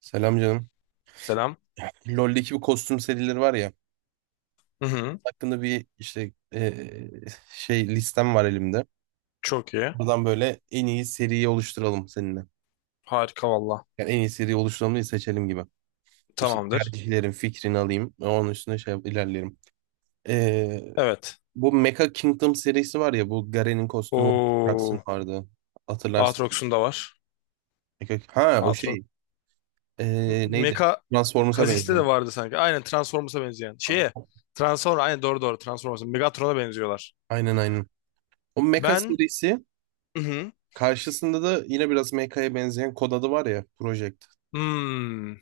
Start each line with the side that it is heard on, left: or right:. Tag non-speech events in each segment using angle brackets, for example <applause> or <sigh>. right: Selam canım.
left: Selam.
right: LoL'deki bu kostüm serileri var ya.
left: Hı hı.
right: Hakkında bir işte şey listem var elimde.
left: Çok iyi.
right: Buradan böyle en iyi seriyi oluşturalım seninle.
left: Harika valla.
right: Yani en iyi seriyi oluşturalım diye seçelim gibi. İşte
left: Tamamdır.
right: tercihlerin fikrini alayım. Onun üstüne ilerleyelim. Eee,
left: Evet.
right: bu Mecha Kingdom serisi var ya. Bu Garen'in kostümü vardı.
left: Oo.
right: Jax'ın vardı. Hatırlarsın.
left: Aatrox'un da var.
right: Ha o
left: Aatrox.
right: şey. Neydi?
left: Mecha
right: Transformers'a
left: Kha'Zix'te
right: benziyor.
left: de vardı sanki. Aynen Transformers'a benzeyen. Şeye. Transformers. Aynen doğru doğru Transformers'a. Megatron'a benziyorlar.
right: Aynen. O Mecha
left: Ben
right: serisi
left: hı hı.
right: karşısında da yine biraz MK'ya benzeyen kod adı var ya. Project.
left: Hmm.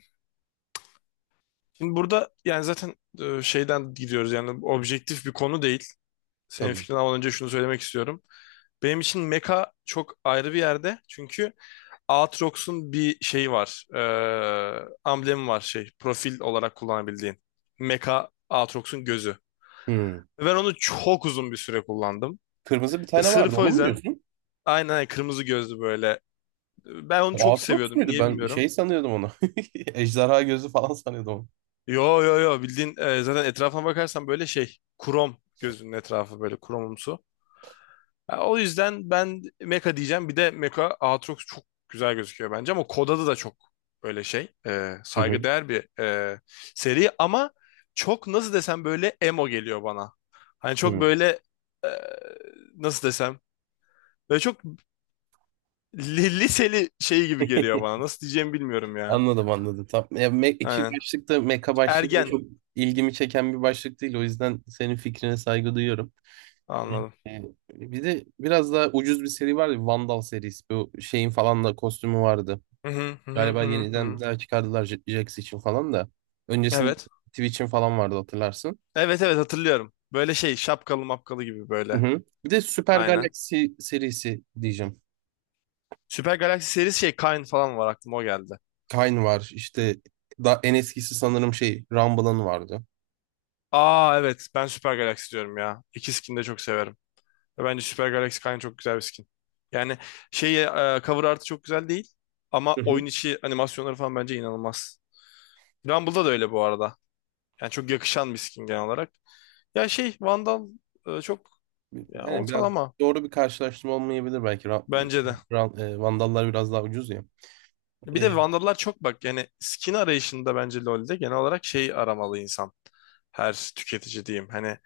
left: Şimdi burada yani zaten şeyden gidiyoruz, yani objektif bir konu değil. Senin
right: Tabii.
left: fikrini almadan önce şunu söylemek istiyorum. Benim için Mecha çok ayrı bir yerde. Çünkü Aatrox'un bir şeyi var. Amblemi var şey. Profil olarak kullanabildiğin. Mecha Aatrox'un gözü.
right: Hmm.
left: Ve ben onu çok uzun bir süre kullandım.
right: Kırmızı bir
left: E,
right: tane vardı.
left: sırf o
right: Onu mu
left: yüzden,
right: diyorsun?
left: aynen aynen, kırmızı gözlü böyle. Ben onu
right: O
left: çok
right: Aatrox
left: seviyordum.
right: muydu?
left: Niye
right: Ben
left: bilmiyorum.
right: şey sanıyordum onu. <laughs> Ejderha gözü falan sanıyordum onu.
left: Yo yo yo, bildiğin zaten etrafına bakarsan böyle şey. Krom, gözünün etrafı böyle kromumsu. Ha, o yüzden ben Mecha diyeceğim. Bir de Mecha Aatrox çok güzel gözüküyor bence, ama kod adı da çok böyle şey,
right: Hı hı.
left: saygıdeğer bir seri, ama çok nasıl desem böyle emo geliyor bana. Hani çok
right: Hı.
left: böyle e, nasıl desem böyle çok liseli şey gibi geliyor
right: <laughs>
left: bana. Nasıl diyeceğimi bilmiyorum ya.
right: Anladım. Tam, ya, iki
left: Aynen.
right: başlıkta meka başlığı
left: Ergen,
right: çok ilgimi çeken bir başlık değil. O yüzden senin fikrine saygı duyuyorum.
left: anladım.
right: Ee, Bir de biraz daha ucuz bir seri vardı. Vandal serisi. Bu şeyin falan da kostümü vardı.
left: Hı hı, hı
right: Galiba
left: hı, hı
right: yeniden
left: hı.
right: daha çıkardılar Jax için falan da. Öncesinde
left: Evet.
right: Twitch'in falan vardı hatırlarsın.
left: Evet evet, hatırlıyorum. Böyle şey, şapkalı mapkalı gibi
right: Hı
left: böyle.
right: hı. Bir de Super
left: Aynen.
right: Galaxy serisi diyeceğim.
left: Süper Galaxy serisi, şey Kain falan var, aklıma o geldi.
right: Kayn var işte da en eskisi sanırım şey Rumble'ın vardı.
left: Aa evet, ben Süper Galaxy diyorum ya. İki skin de çok severim. Ve bence Süper Galaxy Kayn çok güzel bir skin. Yani şey, cover art'ı çok güzel değil ama
right: Hı hı.
left: oyun içi animasyonları falan bence inanılmaz. Rumble'da da öyle bu arada. Yani çok yakışan bir skin genel olarak. Ya şey, Vandal çok ya,
right: Yani biraz
left: ortalama
right: doğru bir karşılaştırma olmayabilir belki.
left: bence de.
right: Vandallar biraz daha ucuz ya.
left: Bir
right: E,
left: de Vandal'lar çok, bak yani skin arayışında bence LoL'de genel olarak şey aramalı insan. Her tüketici diyeyim. Hani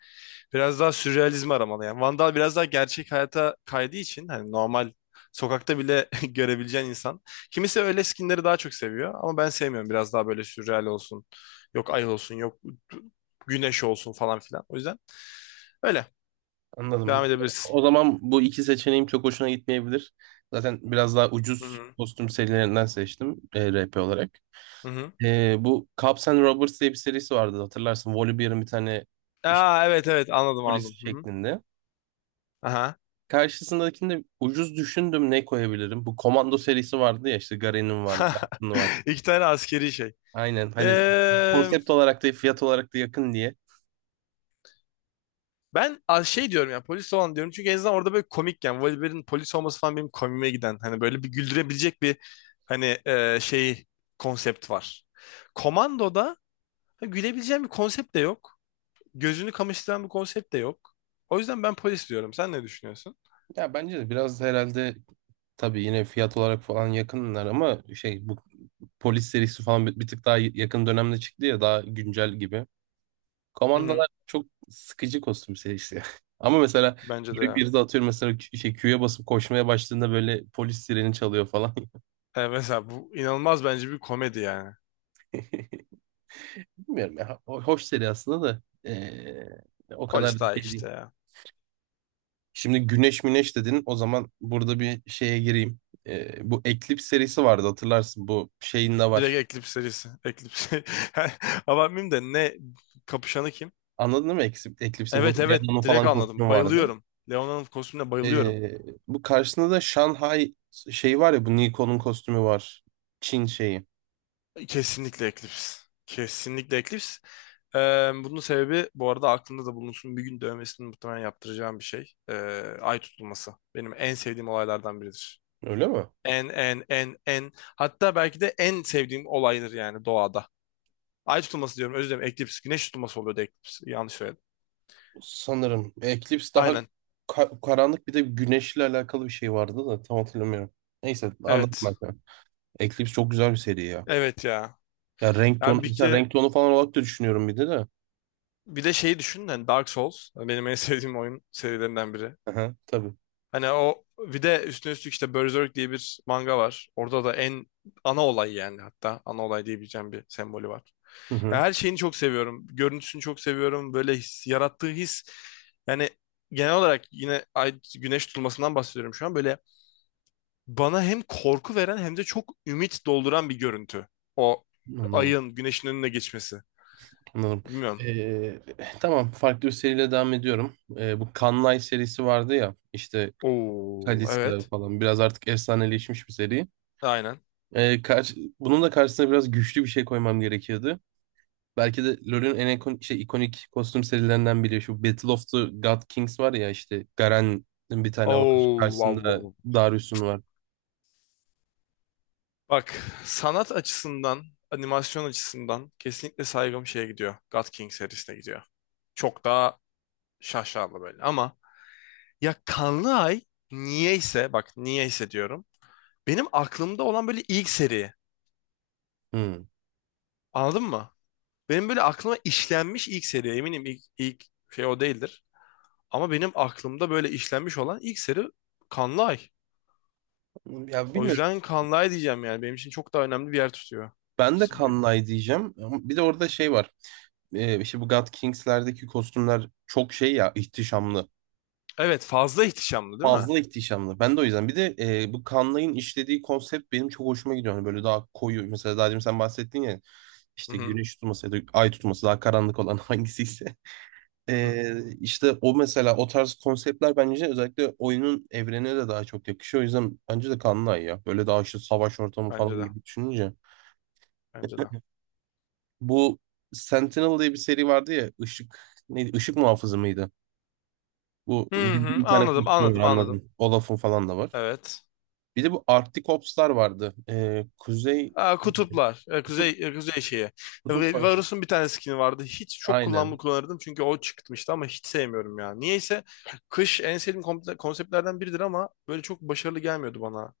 left: biraz daha sürrealizm aramalı yani. Vandal biraz daha gerçek hayata kaydığı için, hani normal sokakta bile <laughs> görebileceğin insan. Kimisi öyle skinleri daha çok seviyor ama ben sevmiyorum. Biraz daha böyle sürreal olsun. Yok ay olsun, yok güneş olsun falan filan. O yüzden öyle,
right: anladım.
left: devam edebilirsin.
right: O zaman bu iki seçeneğim çok hoşuna gitmeyebilir. Zaten biraz daha
left: Hı
right: ucuz
left: hı.
right: kostüm serilerinden seçtim RP olarak.
left: Hı hı.
right: Bu Cops and Robbers diye bir serisi vardı hatırlarsın. Volibear'ın bir tane iş-
left: Aa evet evet, anladım
right: polis
left: anladım. Hı hı.
right: şeklinde.
left: Aha.
right: Karşısındakinde ucuz düşündüm ne koyabilirim. Bu Komando serisi vardı ya işte Garen'in var, Lachlan'ın
left: <laughs>
right: var.
left: İki tane askeri şey.
right: Aynen hani
left: Ee,
right: konsept olarak da fiyat olarak da yakın diye.
left: Ben az şey diyorum, yani polis olan diyorum, çünkü en azından orada böyle komik yani, Wolverine'in polis olması falan benim komiğime giden, hani böyle bir güldürebilecek bir, hani şey konsept var. Komando'da, ha, gülebileceğim bir konsept de yok. Gözünü kamaştıran bir konsept de yok. O yüzden ben polis diyorum. Sen ne düşünüyorsun?
right: Ya bence de biraz herhalde tabii yine fiyat olarak falan yakınlar ama şey bu polis serisi falan bir tık daha yakın dönemde çıktı ya daha güncel gibi.
left: Hı hı.
right: Komandalar çok sıkıcı kostüm serisi ya. <laughs> Ama mesela
left: Bence de
right: böyle bir
left: ya.
right: de atıyorum mesela Q'ya basıp koşmaya başladığında böyle polis sireni çalıyor falan.
left: Mesela bu inanılmaz bence bir komedi yani.
right: <laughs> Bilmiyorum ya. Hoş seri aslında da ee, o kadar da
left: Polis daha iyi
right: şey değil.
left: işte ya.
right: Şimdi Güneş Müneş dedin. O zaman burada bir şeye gireyim. Bu Eclipse serisi vardı hatırlarsın. Bu şeyin de
left: Direkt
right: var.
left: Eclipse serisi. Eclipse. <laughs> Abartmayayım da, ne kapışanı kim?
right: Anladın mı Eclipse? Eclipse bu
left: Evet evet,
right: Leon'un
left: direkt
right: falan
left: anladım.
right: kostümü vardı.
left: Bayılıyorum. Leona'nın kostümüne bayılıyorum.
right: Ee, bu karşısında da Shanghai şey var ya bu Nikon'un kostümü var. Çin şeyi.
left: Kesinlikle Eclipse. Kesinlikle Eclipse. Bunun sebebi bu arada aklımda da bulunsun. Bir gün dövmesini muhtemelen yaptıracağım bir şey. Ay tutulması. Benim en sevdiğim olaylardan biridir.
right: Öyle mi?
left: En en en en. Hatta belki de en sevdiğim olaydır yani doğada. Ay tutulması diyorum, özür dilerim. Eclipse. Güneş tutulması oluyordu Eclipse. Yanlış söyledim.
right: Sanırım. Eclipse daha
left: Aynen.
right: karanlık bir de güneşle alakalı bir şey vardı da tam hatırlamıyorum. Neyse anladım
left: Evet.
right: ben. Sana. Eclipse çok güzel bir seri ya.
left: Evet ya.
right: Ya renk tonu,
left: Ya bir
right: mesela
left: kere,
right: renk tonu falan olarak da düşünüyorum bir de de.
left: bir de şeyi düşün, hani Dark Souls benim en <laughs> sevdiğim oyun serilerinden biri.
right: Aha, tabii.
left: Hani o, bir de üstüne üstlük işte Berserk diye bir manga var. Orada da en ana olay, yani hatta ana olay diyebileceğim bir sembolü var.
right: Hı
left: Ya
right: hı,
left: her şeyini çok seviyorum. Görüntüsünü çok seviyorum. Böyle his, yarattığı his yani, genel olarak yine ay güneş tutulmasından bahsediyorum şu an. Böyle bana hem korku veren hem de çok ümit dolduran bir görüntü. O,
right: anladım.
left: ayın güneşin önüne geçmesi.
right: Anladım.
left: Bilmiyorum.
right: Ee, tamam farklı bir seriyle devam ediyorum. Bu Kanlay serisi vardı ya işte
left: Oo,
right: Kalista
left: evet.
right: falan biraz artık efsaneleşmiş bir seri.
left: Aynen.
right: Bunun da karşısına biraz güçlü bir şey koymam gerekiyordu. Belki de LoL'ün en ikonik kostüm serilerinden biri. Şu Battle of the God Kings var ya işte Garen'in bir tane var.
left: Oo, wow, wow,
right: Karşısında
left: wow.
right: Darius'un var.
left: Bak, sanat açısından, animasyon açısından kesinlikle saygım şeye gidiyor. God King serisine gidiyor. Çok daha şaşalı böyle, ama ya Kanlı Ay, niyeyse bak, niyeyse diyorum. Benim aklımda olan böyle ilk seri.
right: Hmm.
left: Anladın mı? Benim böyle aklıma işlenmiş ilk seri. Eminim ilk şey o değildir. Ama benim aklımda böyle işlenmiş olan ilk seri Kanlı Ay.
right: Ya
left: O
right: bilmiyorum.
left: yüzden Kanlay diyeceğim yani. Benim için çok daha önemli bir yer tutuyor.
right: Ben de Kanlay diyeceğim. Ama bir de orada şey var. İşte bu God Kings'lerdeki kostümler çok şey ya, ihtişamlı.
left: Evet, fazla ihtişamlı değil mi?
right: Fazla ihtişamlı. Ben de o yüzden. Bir de bu Kanlay'ın işlediği konsept benim çok hoşuma gidiyor. Hani böyle daha koyu. Mesela daha demin sen bahsettin ya
left: Hı
right: işte
left: hı.
right: güneş tutması ya da ay tutması daha karanlık olan <laughs> hangisiyse.
left: Hı hı.
right: İşte o mesela o tarz konseptler bence özellikle oyunun evrenine de daha çok yakışıyor. O yüzden bence de Kanlı Ay ya. Böyle daha işte savaş ortamı falan
left: Bence de.
right: gibi düşününce.
left: Bence de.
right: Bu Sentinel diye bir seri vardı ya. Işık neydi? Işık muhafızı mıydı? Bu
left: Hı hı.
right: bir tane
left: Anladım
right: kostümü var
left: anladım anladım.
right: anladım. Olaf'ın falan da var.
left: Evet.
right: Bir de bu Arctic Ops'lar vardı. Kuzey
left: Aa, kutuplar. Ee,
right: Kutup,
left: Kuzey, e, kuzey şeyi.
right: kutup aşı-
left: Varus'un bir tane skin'i vardı. Hiç, çok kullanımlı
right: Aynen.
left: kullanırdım çünkü o çıkmıştı, ama hiç sevmiyorum ya. Niyeyse kış en sevdiğim konseptlerden biridir, ama böyle çok başarılı gelmiyordu bana.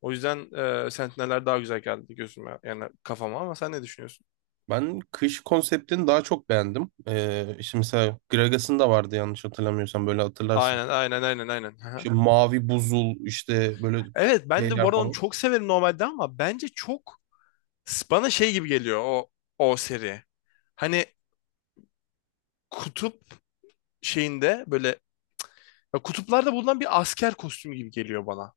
left: O yüzden Sentineller daha güzel geldi gözüme yani kafama, ama sen ne düşünüyorsun?
right: Ben kış konseptini daha çok beğendim. İşte mesela Gragas'ın da vardı yanlış hatırlamıyorsam böyle hatırlarsın.
left: Aynen aynen aynen aynen.
right: İşte
left: <laughs>
right: mavi buzul işte böyle
left: Evet, ben de bu
right: şeyler
left: arada onu
right: falan.
left: çok severim normalde, ama bence çok bana şey gibi geliyor o seri. Hani kutup şeyinde böyle, ya kutuplarda bulunan bir asker kostümü gibi geliyor bana.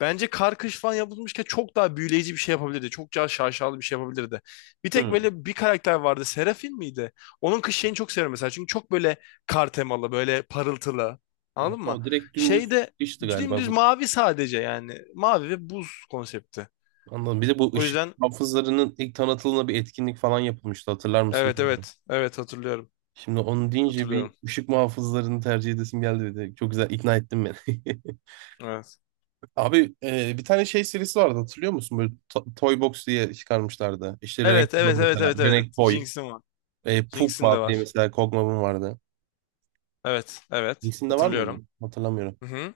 left: Bence kar kış falan yapılmışken çok daha büyüleyici bir şey yapabilirdi. Çok daha şaşalı bir şey yapabilirdi. Bir tek
right: Hı.
left: böyle bir karakter vardı. Serafin miydi? Onun kış şeyini çok seviyorum mesela. Çünkü çok böyle kar temalı, böyle parıltılı.
right: Ha,
left: Anladın mı?
right: o direkt dümdüz
left: Şeyde
right: işti galiba
left: dümdüz
right: bu.
left: mavi sadece yani. Mavi ve buz konsepti.
right: Anladım. Bir de bu
left: O
right: ışık
left: yüzden.
right: muhafızlarının ilk tanıtılığında bir etkinlik falan yapılmıştı. Hatırlar mısın
left: Evet
right: bilmiyorum.
left: evet. Evet, hatırlıyorum.
right: Şimdi onu deyince bir
left: Hatırlıyorum.
right: ışık muhafızlarını tercih edesim geldi dedi. Çok güzel ikna ettin beni. <laughs>
left: Evet.
right: Abi bir tane şey serisi vardı hatırlıyor musun? Böyle Toy Box diye çıkarmışlardı. İşte Renek
left: Evet evet evet
right: mesela.
left: evet evet. Evet.
right: Renek Toy.
left: Jinx'in var. Jinx'in de
right: Pugma diye
left: var.
right: mesela Kogma'nın vardı.
left: Evet evet.
right: İkisinde var mıydı?
left: Hatırlıyorum.
right: Hatırlamıyorum.
left: Hı hı.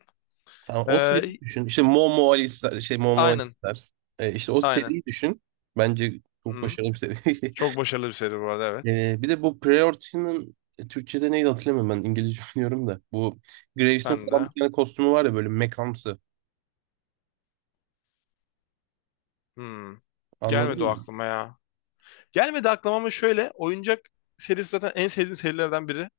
right: Tamam o
left: Ee,
right: seriyi düşün. İşte Momo Alice'ler, şey Momo
left: aynen.
right: Alice'ler. İşte o
left: Aynen.
right: seriyi düşün. Bence
left: Hı
right: çok
left: hı.
right: başarılı bir seri. <laughs>
left: Çok başarılı bir seri bu arada, evet.
right: Bir de bu Priority'nin Türkçe'de neydi hatırlamıyorum ben. İngilizce <laughs> biliyorum da. Bu Graves'in
left: Ben
right: falan
left: de.
right: bir tane kostümü var ya böyle mekamsı.
left: Hmm.
right: Anladın
left: Gelmedi o
right: mı?
left: aklıma ya. Gelmedi aklıma, ama şöyle. Oyuncak serisi zaten en sevdiğim serilerden biri.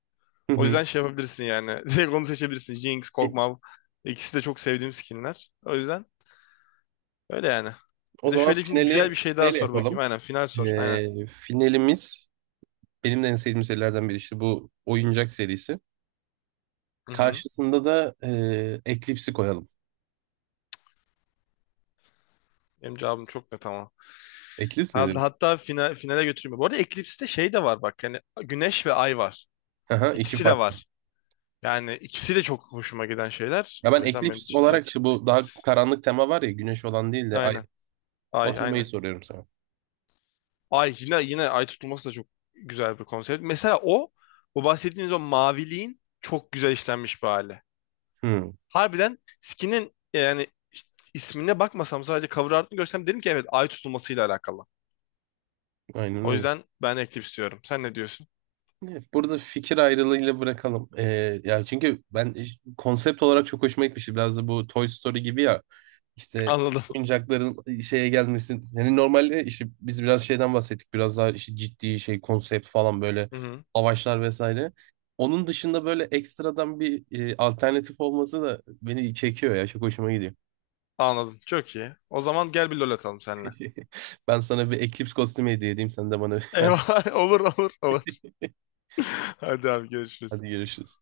right: Hı
left: O
right: hı.
left: yüzden şey yapabilirsin yani. <laughs> Direkt onu seçebilirsin. Jinx,
right: <laughs>
left: Kog'Maw. İkisi de çok sevdiğim skinler. O yüzden öyle yani.
right: O
left: Bir de
right: zaman
left: şöyle, şimdi güzel
right: finali
left: bir şey daha
right: neyle
left: sor bakayım.
right: yapalım?
left: Aynen, final sor. Aynen.
right: Finalimiz benim de en sevdiğim serilerden biri işte bu oyuncak serisi.
left: Hı hı.
right: Karşısında da Eclipse'i koyalım.
left: Benim cevabım çok net ama.
right: Eclipse mi
left: Herhalde
right: diyor?
left: hatta final, finale götürüyor. Bu arada Eclipse'de şey de var bak. Yani güneş ve ay var.
right: Aha, iki
left: İkisi de
right: farklı.
left: var. Yani ikisi de çok hoşuma giden şeyler.
right: Ya
left: O
right: ben
left: yüzden benim
right: eklips
left: için direkt
right: olarak işte bu daha
left: Eclipse.
right: karanlık tema var ya güneş olan değil de ay.
left: Aynen.
right: O
left: Ay,
right: temayı
left: aynen.
right: soruyorum sana.
left: Ay yine yine, ay tutulması da çok güzel bir konsept. Mesela o bahsettiğiniz o maviliğin çok güzel işlenmiş bir hali.
right: Hmm,
left: Harbiden skinin yani, işte ismine bakmasam sadece cover art'ını görsem derim ki evet, ay tutulmasıyla alakalı.
right: aynen
left: O
right: öyle.
left: yüzden ben Eclipse diyorum. Sen ne diyorsun?
right: Evet, burada fikir ayrılığıyla bırakalım. Ya çünkü ben konsept olarak çok hoşuma gitmişti. Biraz da bu Toy Story gibi ya. İşte
left: Anladım.
right: oyuncakların şeye gelmesi. Yani normalde işte biz biraz şeyden bahsettik. Biraz daha işte ciddi şey konsept falan böyle
left: Hı hı.
right: savaşlar vesaire. Onun dışında böyle ekstradan bir alternatif olması da beni çekiyor ya. Çok hoşuma gidiyor.
left: Anladım. Çok iyi. O zaman gel bir LoL atalım seninle.
right: <laughs> Ben sana bir Eclipse kostümü hediye edeyim. Sen de bana bir tane.
left: Eyvah. <laughs> Olur olur olur. <laughs> Hadi abi,
right: Hadi
left: görüşürüz.
right: görüşürüz.